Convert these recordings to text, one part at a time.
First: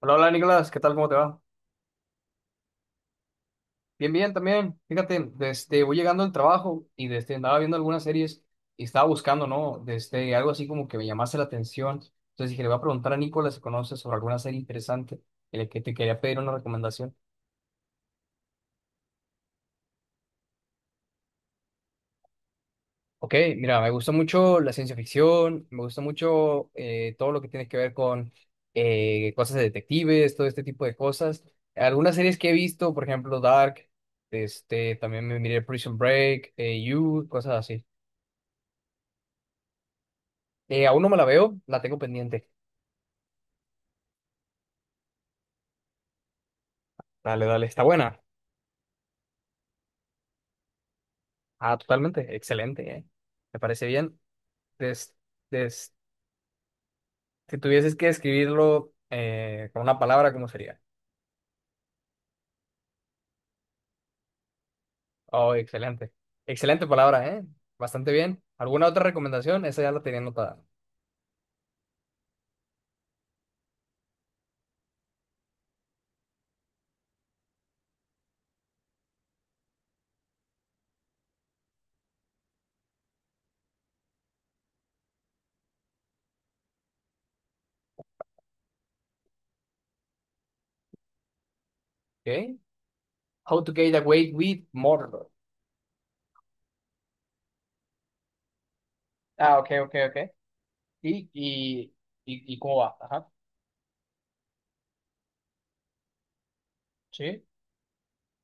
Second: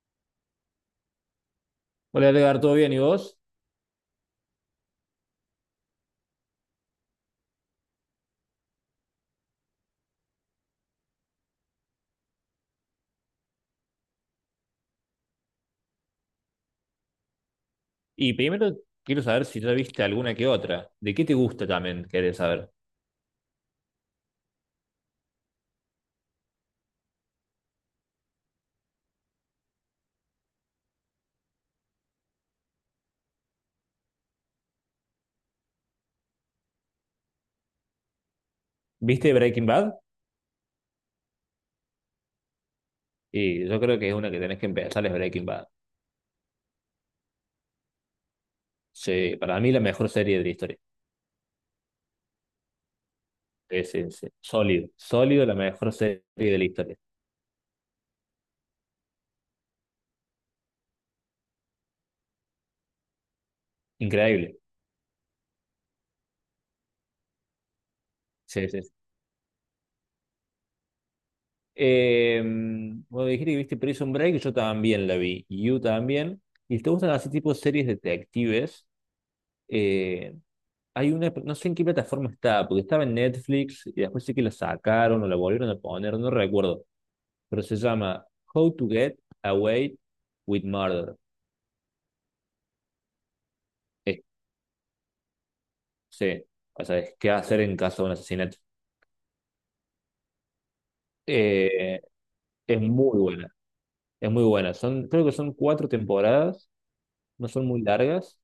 Hola, hola Nicolás, ¿qué tal? ¿Cómo te va? Hola Edgar, ¿todo bien? ¿Y vos? Bien, bien, también. Fíjate, voy llegando al trabajo y desde andaba viendo algunas series y estaba buscando, ¿no? Desde algo así como que me llamase la atención. Entonces dije, le voy a preguntar a Nicolás si conoce sobre alguna serie interesante en la que te quería pedir una recomendación. Y primero quiero saber si ya viste alguna que otra. ¿De qué te gusta también? Querés saber. Ok, mira, me gusta mucho la ciencia ficción, me gusta mucho todo lo que tiene que ver con cosas de detectives, todo este tipo de cosas. Algunas series que he visto, por ejemplo, Dark, este, también me miré Prison Break, You, cosas así. ¿Viste Breaking Bad? Aún no me la veo, la tengo pendiente. Y yo creo que es una que tenés que empezar, es Breaking Bad. Dale, dale, está buena. Sí, para mí la mejor serie de la historia. Ah, totalmente, excelente, eh. Me Sí, parece sí, bien. sí. Sólido, Des- sólido, la mejor des- serie de la historia. si tuvieses que describirlo con una palabra, ¿cómo sería? Increíble. Oh, excelente. Excelente palabra, eh. Bastante bien. Sí, sí. ¿Alguna sí. otra recomendación? Esa ya la tenía anotada. Eh, Vos dijiste que viste Prison Break, yo también la vi. You también. ¿Y te gustan así tipo series detectives? Eh, Hay una, no sé en qué plataforma está, porque estaba en Netflix y después sí que la sacaron o la volvieron a poner, no recuerdo, pero se llama How to Get Away with Murder. Okay. How to get Es, away with murder. sí, o sea, es qué hacer en caso de un asesinato. Ah, ok, ok, ok. Y, y, Eh, y cómo es va. muy Ajá. buena, es muy buena. Creo que son cuatro temporadas, Sí, no son muy largas,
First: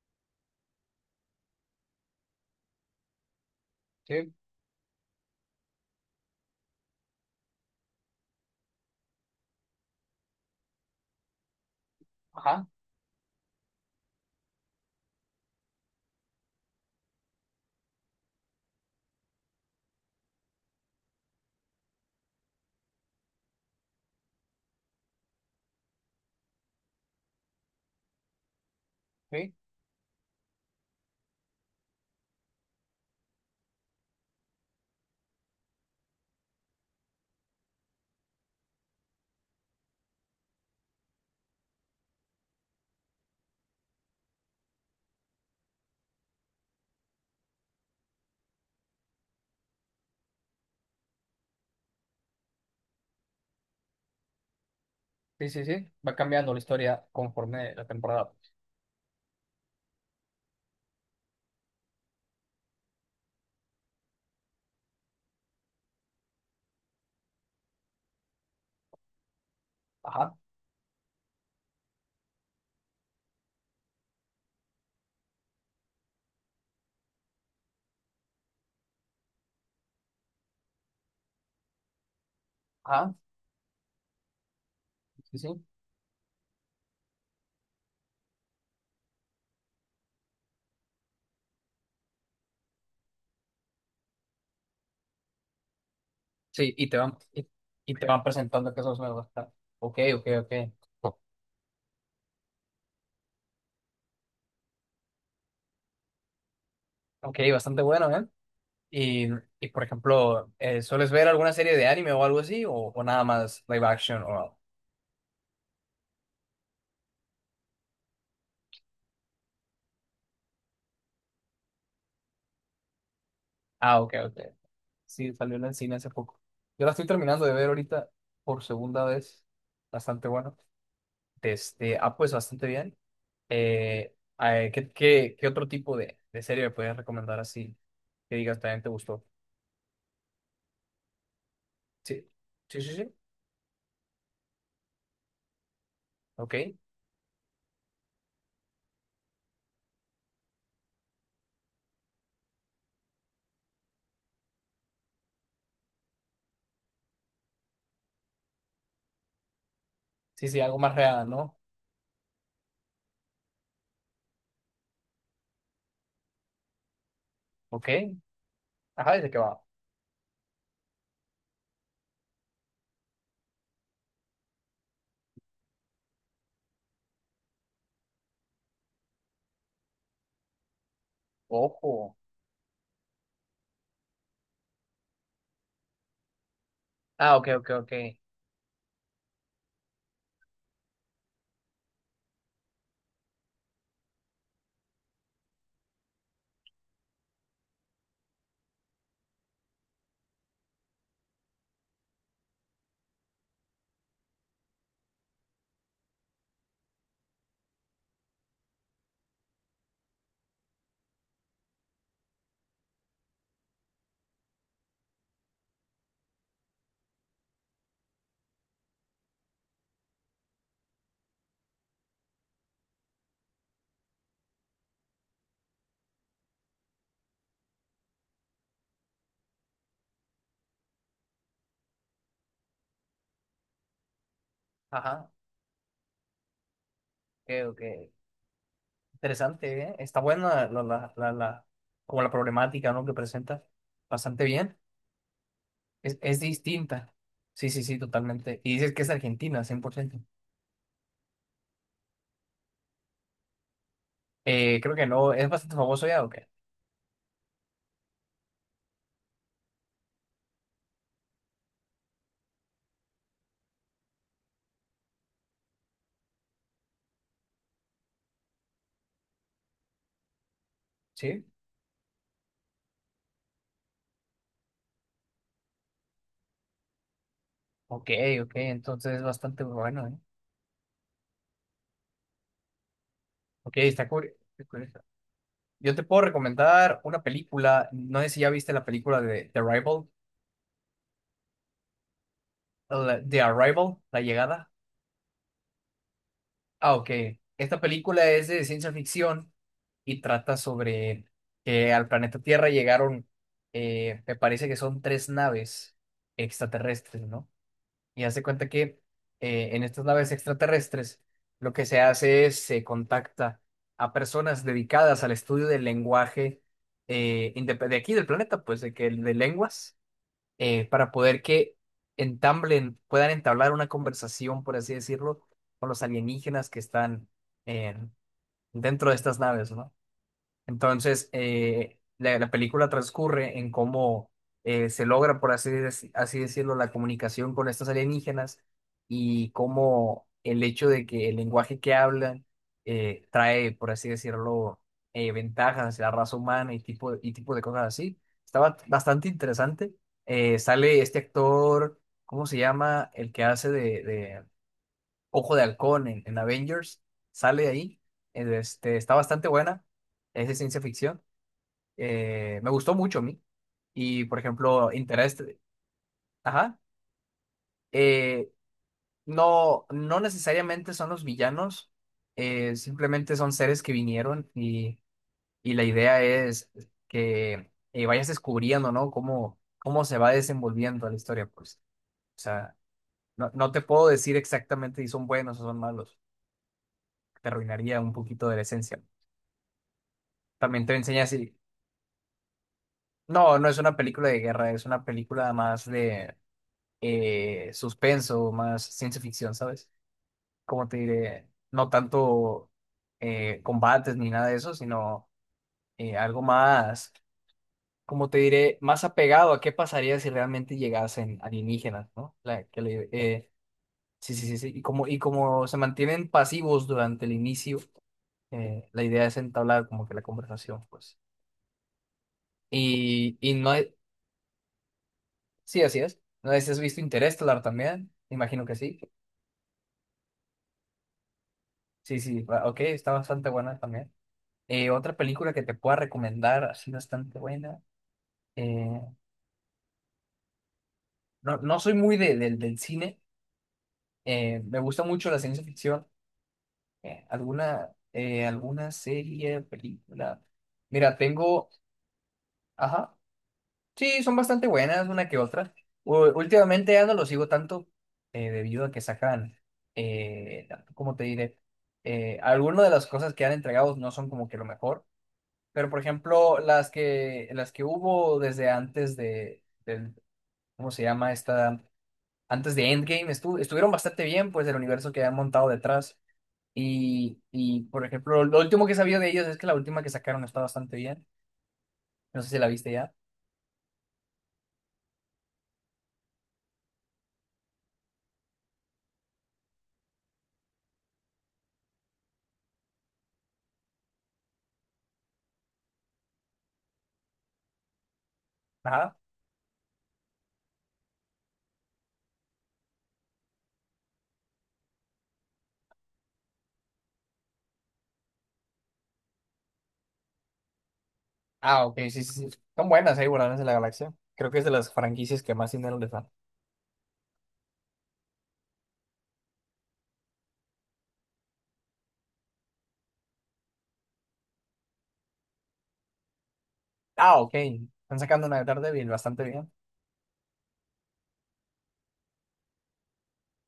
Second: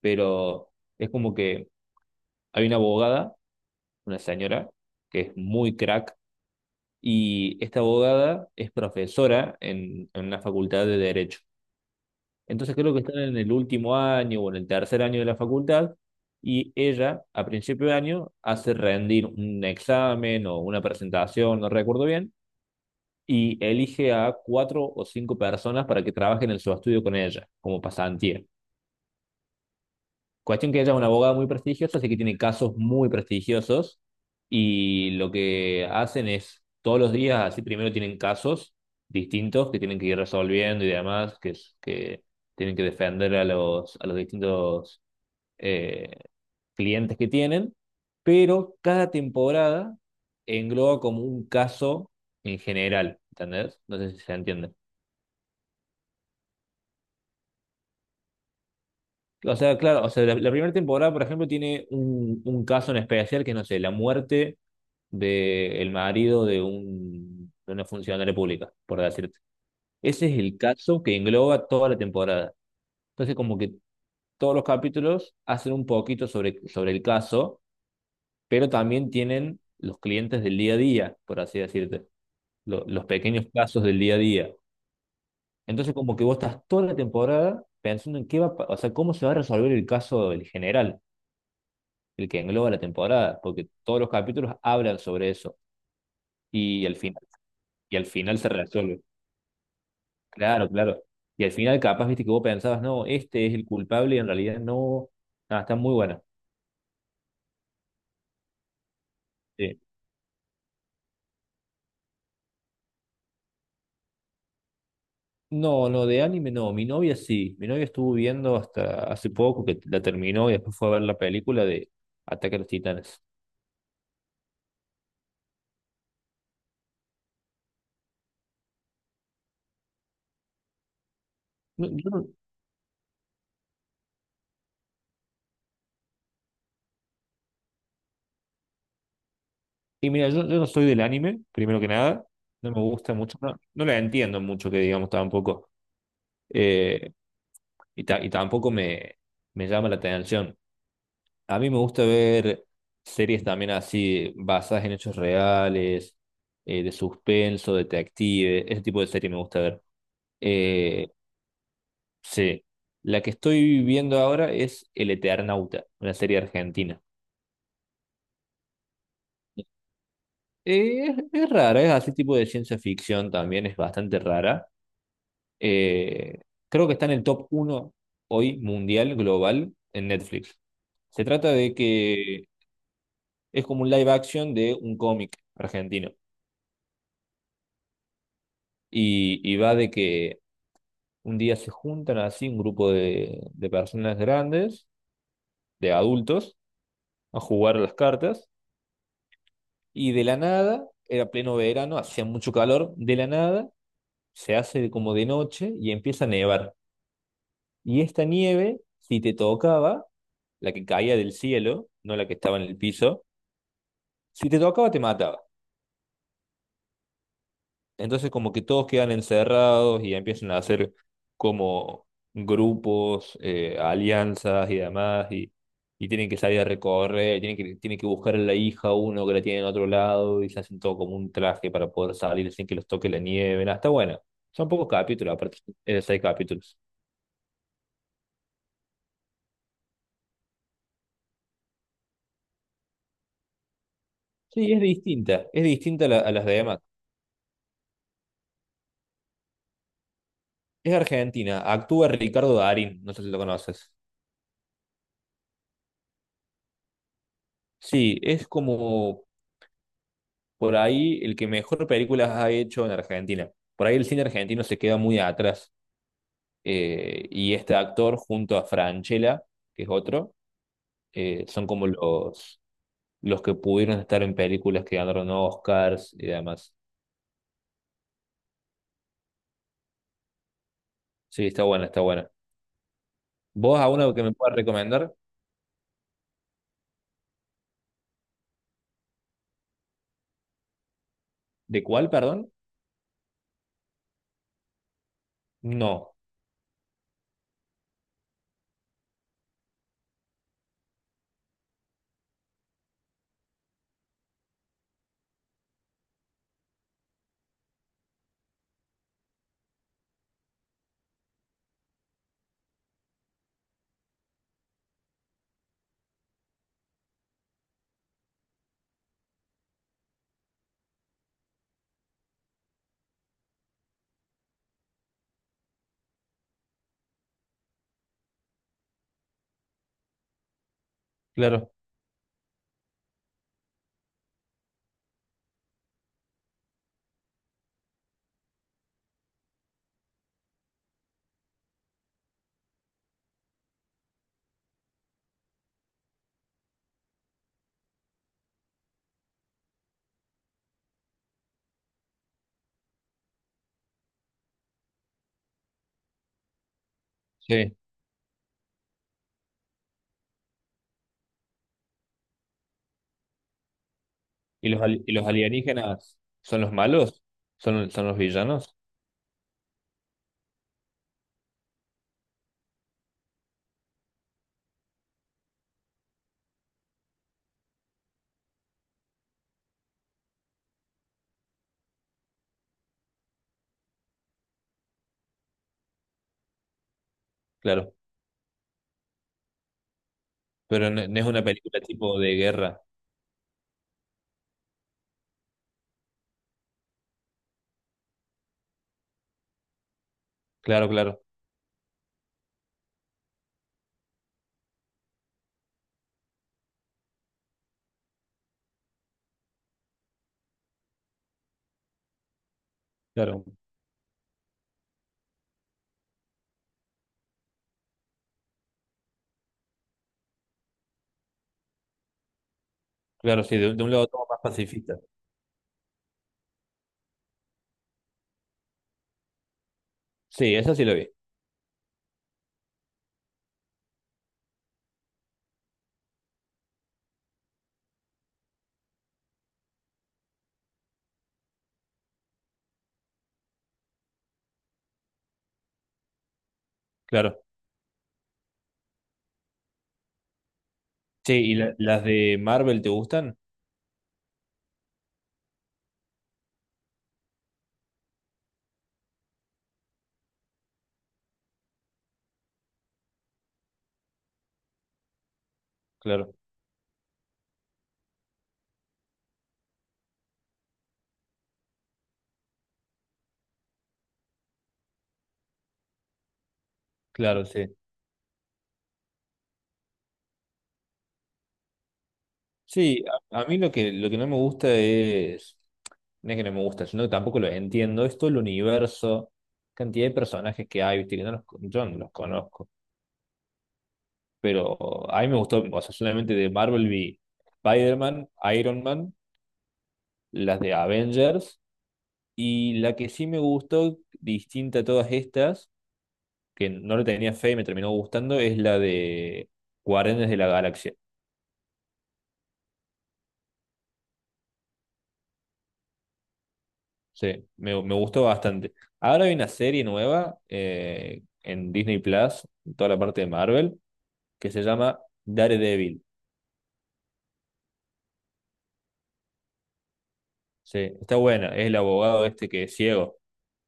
pero es como que hay una abogada, una sí. señora, que es muy crack, y esta abogada es profesora en una facultad de Derecho. Ajá. Entonces creo que están en el último año o en el tercer año de la facultad y ella a principio de año hace rendir un examen o una presentación, no recuerdo bien, y elige a cuatro o cinco personas para que trabajen en su estudio con ella como pasantía. Sí, Cuestión que ella es una abogada muy prestigiosa, así que tiene casos muy prestigiosos y lo que hacen es todos los días, así primero tienen casos distintos que tienen que ir resolviendo y demás, que tienen que defender a los distintos eh, clientes que tienen, pero cada temporada engloba como un caso en general, ¿entendés? No sé si se entiende. sí, sí, sí. Va cambiando la historia conforme la temporada. O sea, claro, o sea, la primera temporada, por ejemplo, tiene un caso en especial que, no sé, la muerte del marido de una funcionaria pública, por decirte. Ese Ajá. es el caso que engloba toda la temporada. Entonces, como que todos los capítulos hacen un poquito sobre el caso, pero también tienen los clientes del día a día, por así decirte, los Ajá. pequeños casos del día a día. Sí, sí. Entonces, como que vos estás toda la temporada pensando en qué va, o sea, cómo se va a resolver el caso del general, el que engloba la temporada, porque todos los capítulos hablan sobre eso Sí, y y al te van, final, y, y te van se presentando que sos resuelve. nuevo. Está- Ok, ok, ok. Claro, claro. Y al final capaz, viste, que vos pensabas, no, este es el culpable y en realidad no. Ah, está muy buena. Ok, bastante bueno, ¿eh? Y, y Sí. por ejemplo, ¿sueles ver alguna serie de anime o algo así? O nada más live action o algo? No, no, de anime no. Mi novia sí. Mi novia estuvo viendo hasta hace poco que la terminó y después fue a ver la película de Ataque a los Titanes. Ah, ok, ok. Sí, salió en el cine hace poco. Yo la estoy terminando de ver ahorita por segunda vez. Bastante bueno. No, Este, yo ah, no- pues bastante bien. ¿Qué otro tipo de serie me puedes recomendar así? Que digas también te gustó. Y mira, yo no soy del anime, primero que nada. Sí, No sí, me sí, sí. gusta mucho. No, no la entiendo mucho, que digamos tampoco. Ok. Eh, y tampoco me llama la atención. A mí me gusta ver series también así, basadas en hechos reales, de suspenso, detective, ese tipo de serie me gusta ver. Sí, sí, algo más Eh, real, ¿no? sí, la que estoy viendo ahora es El Eternauta, una serie argentina. Ok. Ajá, ¿de qué va? Es rara, es así tipo de ciencia ficción también, es bastante rara. Eh, Creo que está en el top uno hoy mundial, global, en Netflix. Se trata de Ojo. que es como un live action de un cómic argentino. Ah, ok, ok, ok. Y va de que un día se juntan así un grupo de personas grandes, de adultos, a jugar a las cartas. Y de la nada, era pleno verano, hacía mucho calor, de la nada se hace como de noche y empieza a nevar. Y esta nieve, si te tocaba, la que caía del cielo, no la que estaba en el piso, si te tocaba te mataba. Entonces como que todos quedan encerrados y empiezan a hacer como grupos, alianzas y demás, y, tienen que salir a recorrer, tienen que buscar a la hija uno que la tiene en otro lado y se hacen todo como un traje para poder salir sin que los toque la nieve. Nada, está bueno. Son pocos Ajá, capítulos, aparte, es de seis capítulos. ok, ok. Interesante, ¿eh? Está buena la, la, la, la- como la problemática, ¿no? Que presenta. Bastante Sí, bien. Es distinta a Es las demás. distinta. Sí, sí, sí, totalmente. Y dices que es Argentina, 100%. Es Argentina, actúa Ricardo Darín, no sé si lo conoces. Creo que no. ¿Es bastante famoso ya o qué? Sí, es como por ahí el que mejor películas ha hecho en Argentina. Por ahí el cine argentino se queda muy atrás. Y este actor junto a Francella, que es otro, Sí. Son como los que pudieron estar en películas que ganaron Oscars y demás. Ok, ok. Entonces es bastante bueno, ¿eh? Sí, está buena, está buena. Ok, ¿Vos a uno que me puedas está curioso. recomendar? Yo te puedo recomendar una película. No sé si ya viste la película de The Rival ¿De cuál, perdón? The Arrival, La Llegada. No, Ah, ok. Esta película es de ciencia ficción y trata sobre que al planeta Tierra llegaron, me parece que son tres naves extraterrestres, ¿no? Y hace cuenta que en estas naves extraterrestres lo que se hace es se contacta a personas dedicadas al estudio del lenguaje de aquí del planeta, pues de que de lenguas para poder que entablen, puedan entablar una conversación, por así decirlo, con los alienígenas que están eh, dentro de estas naves, ¿no? Entonces, claro, la, la película transcurre en cómo se logra, así decirlo, la comunicación con estos alienígenas y cómo el hecho de que el lenguaje que hablan trae, por así decirlo, ventajas hacia la raza humana y tipo de cosas así. Estaba bastante interesante. Sale este actor, ¿cómo se llama? El que hace de, Ojo de Halcón en Avengers, sale sí. ahí, este, está bastante buena, es de ciencia ficción, me gustó mucho a mí, y por ¿Y ejemplo, los Interest, alienígenas son los ajá, malos? ¿Son los eh, villanos? no, no necesariamente son los villanos, simplemente son seres que vinieron y la idea es que vayas descubriendo, ¿no? Cómo, cómo se va desenvolviendo la historia, pues, o sea, no, no te puedo decir exactamente si son buenos o son malos, te Claro, arruinaría un poquito de la esencia. También pero te no enseña es una así. película tipo de guerra. No, no es una película de guerra, es una película más de suspenso, más ciencia ficción, ¿sabes? Como Claro, te claro, diré, no tanto combates ni nada de eso, sino algo más, como te diré, más apegado a qué pasaría si realmente llegasen alienígenas, ¿no? Claro. Sí, sí, sí, sí. Y como se mantienen pasivos durante el inicio, la idea es entablar como que la conversación, pues. Claro, Y sí, no, de un lado todo más pacifista. Sí, así es. No sé si has visto Interestelar también. Imagino que sí. Sí, esa sí la vi, Sí, sí. Ok, está bastante buena también. Otra película que te pueda recomendar, así bastante buena. eh, no, no soy muy del del cine. Me gusta mucho la ciencia ficción. Claro. Alguna serie, película. Mira, Sí, ¿y tengo. Las de Marvel te Ajá. gustan? Sí, son bastante buenas, una que otra. Últimamente ya no lo sigo tanto debido a que sacan, eh, ¿cómo te diré? Algunas de las cosas que han entregado no son como que lo mejor, pero por Claro, ejemplo, las que hubo desde antes de, del, ¿cómo se llama esta? Antes de Endgame estuvieron bastante bien, pues, del universo que han montado detrás. Y, claro, sí. y, por ejemplo, lo último que sabía de ellos es que la última que sacaron está bastante bien. No sé si la viste Sí, ya. a mí lo que no me gusta es, no es que no me gusta, sino que tampoco lo entiendo, es todo el universo, cantidad de personajes que hay, viste, que no los, yo no los conozco, pero a mí me gustó, o sea, solamente de Marvel vi Spider-Man, Iron Man, las de Avengers, y la que sí me gustó, distinta a todas estas, que no le tenía fe y me terminó gustando es la de Guardianes de la Galaxia. Ah, ok, sí, sí, sí. Son buenas ahí, Guardianes de la Galaxia. Creo que es de las franquicias que más dinero les dan. Sí, me gustó bastante. Ahora hay una serie nueva en Disney Plus, en toda la parte de Marvel, que se llama Daredevil. Ah, ok. Están sacando una de Daredevil bastante bien. Sí, está buena. Es el abogado este que es ciego.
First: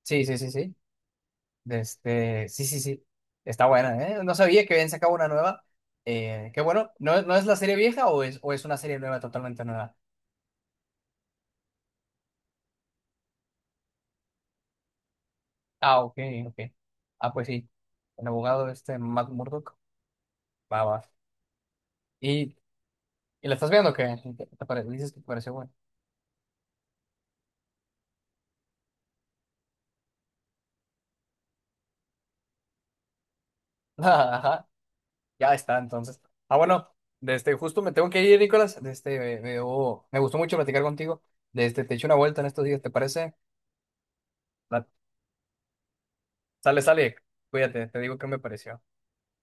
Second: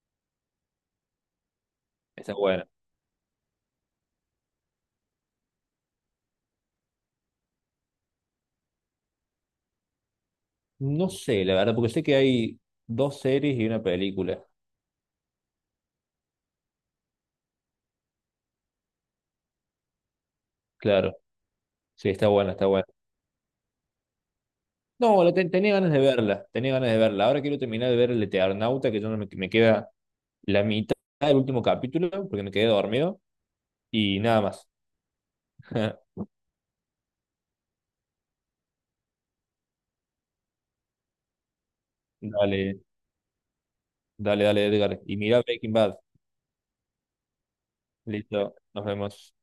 Sí, sí, sí, sí. De Está Este, sí, buena. sí, sí. Está buena, ¿eh? No sabía que habían sacado una nueva. Qué bueno. ¿No, no es la serie vieja o es una serie nueva, totalmente nueva? No sé, la verdad, porque sé que hay dos series y una película. Ah, ok, ok. Ah, pues sí. El abogado este, Matt Murdock. Va, va. Claro. Sí, está buena, ¿Y, está buena. y la estás viendo o qué? Dices que No, te pareció buena. tenía ganas de verla, tenía ganas de verla. Ahora quiero terminar de ver el Eternauta, que yo no me, me queda la mitad del último capítulo porque me quedé dormido y nada Ajá. más. Ya está, entonces. Ah, bueno, desde justo me tengo que ir, Nicolás. Desde, me- oh, me gustó mucho platicar contigo. Desde, te echo una vuelta en estos Dale, días, ¿te parece? dale, dale, Va, Edgar. Y mira Breaking Bad. Sale, sale. Cuídate, te digo qué me Listo, pareció. nos vemos.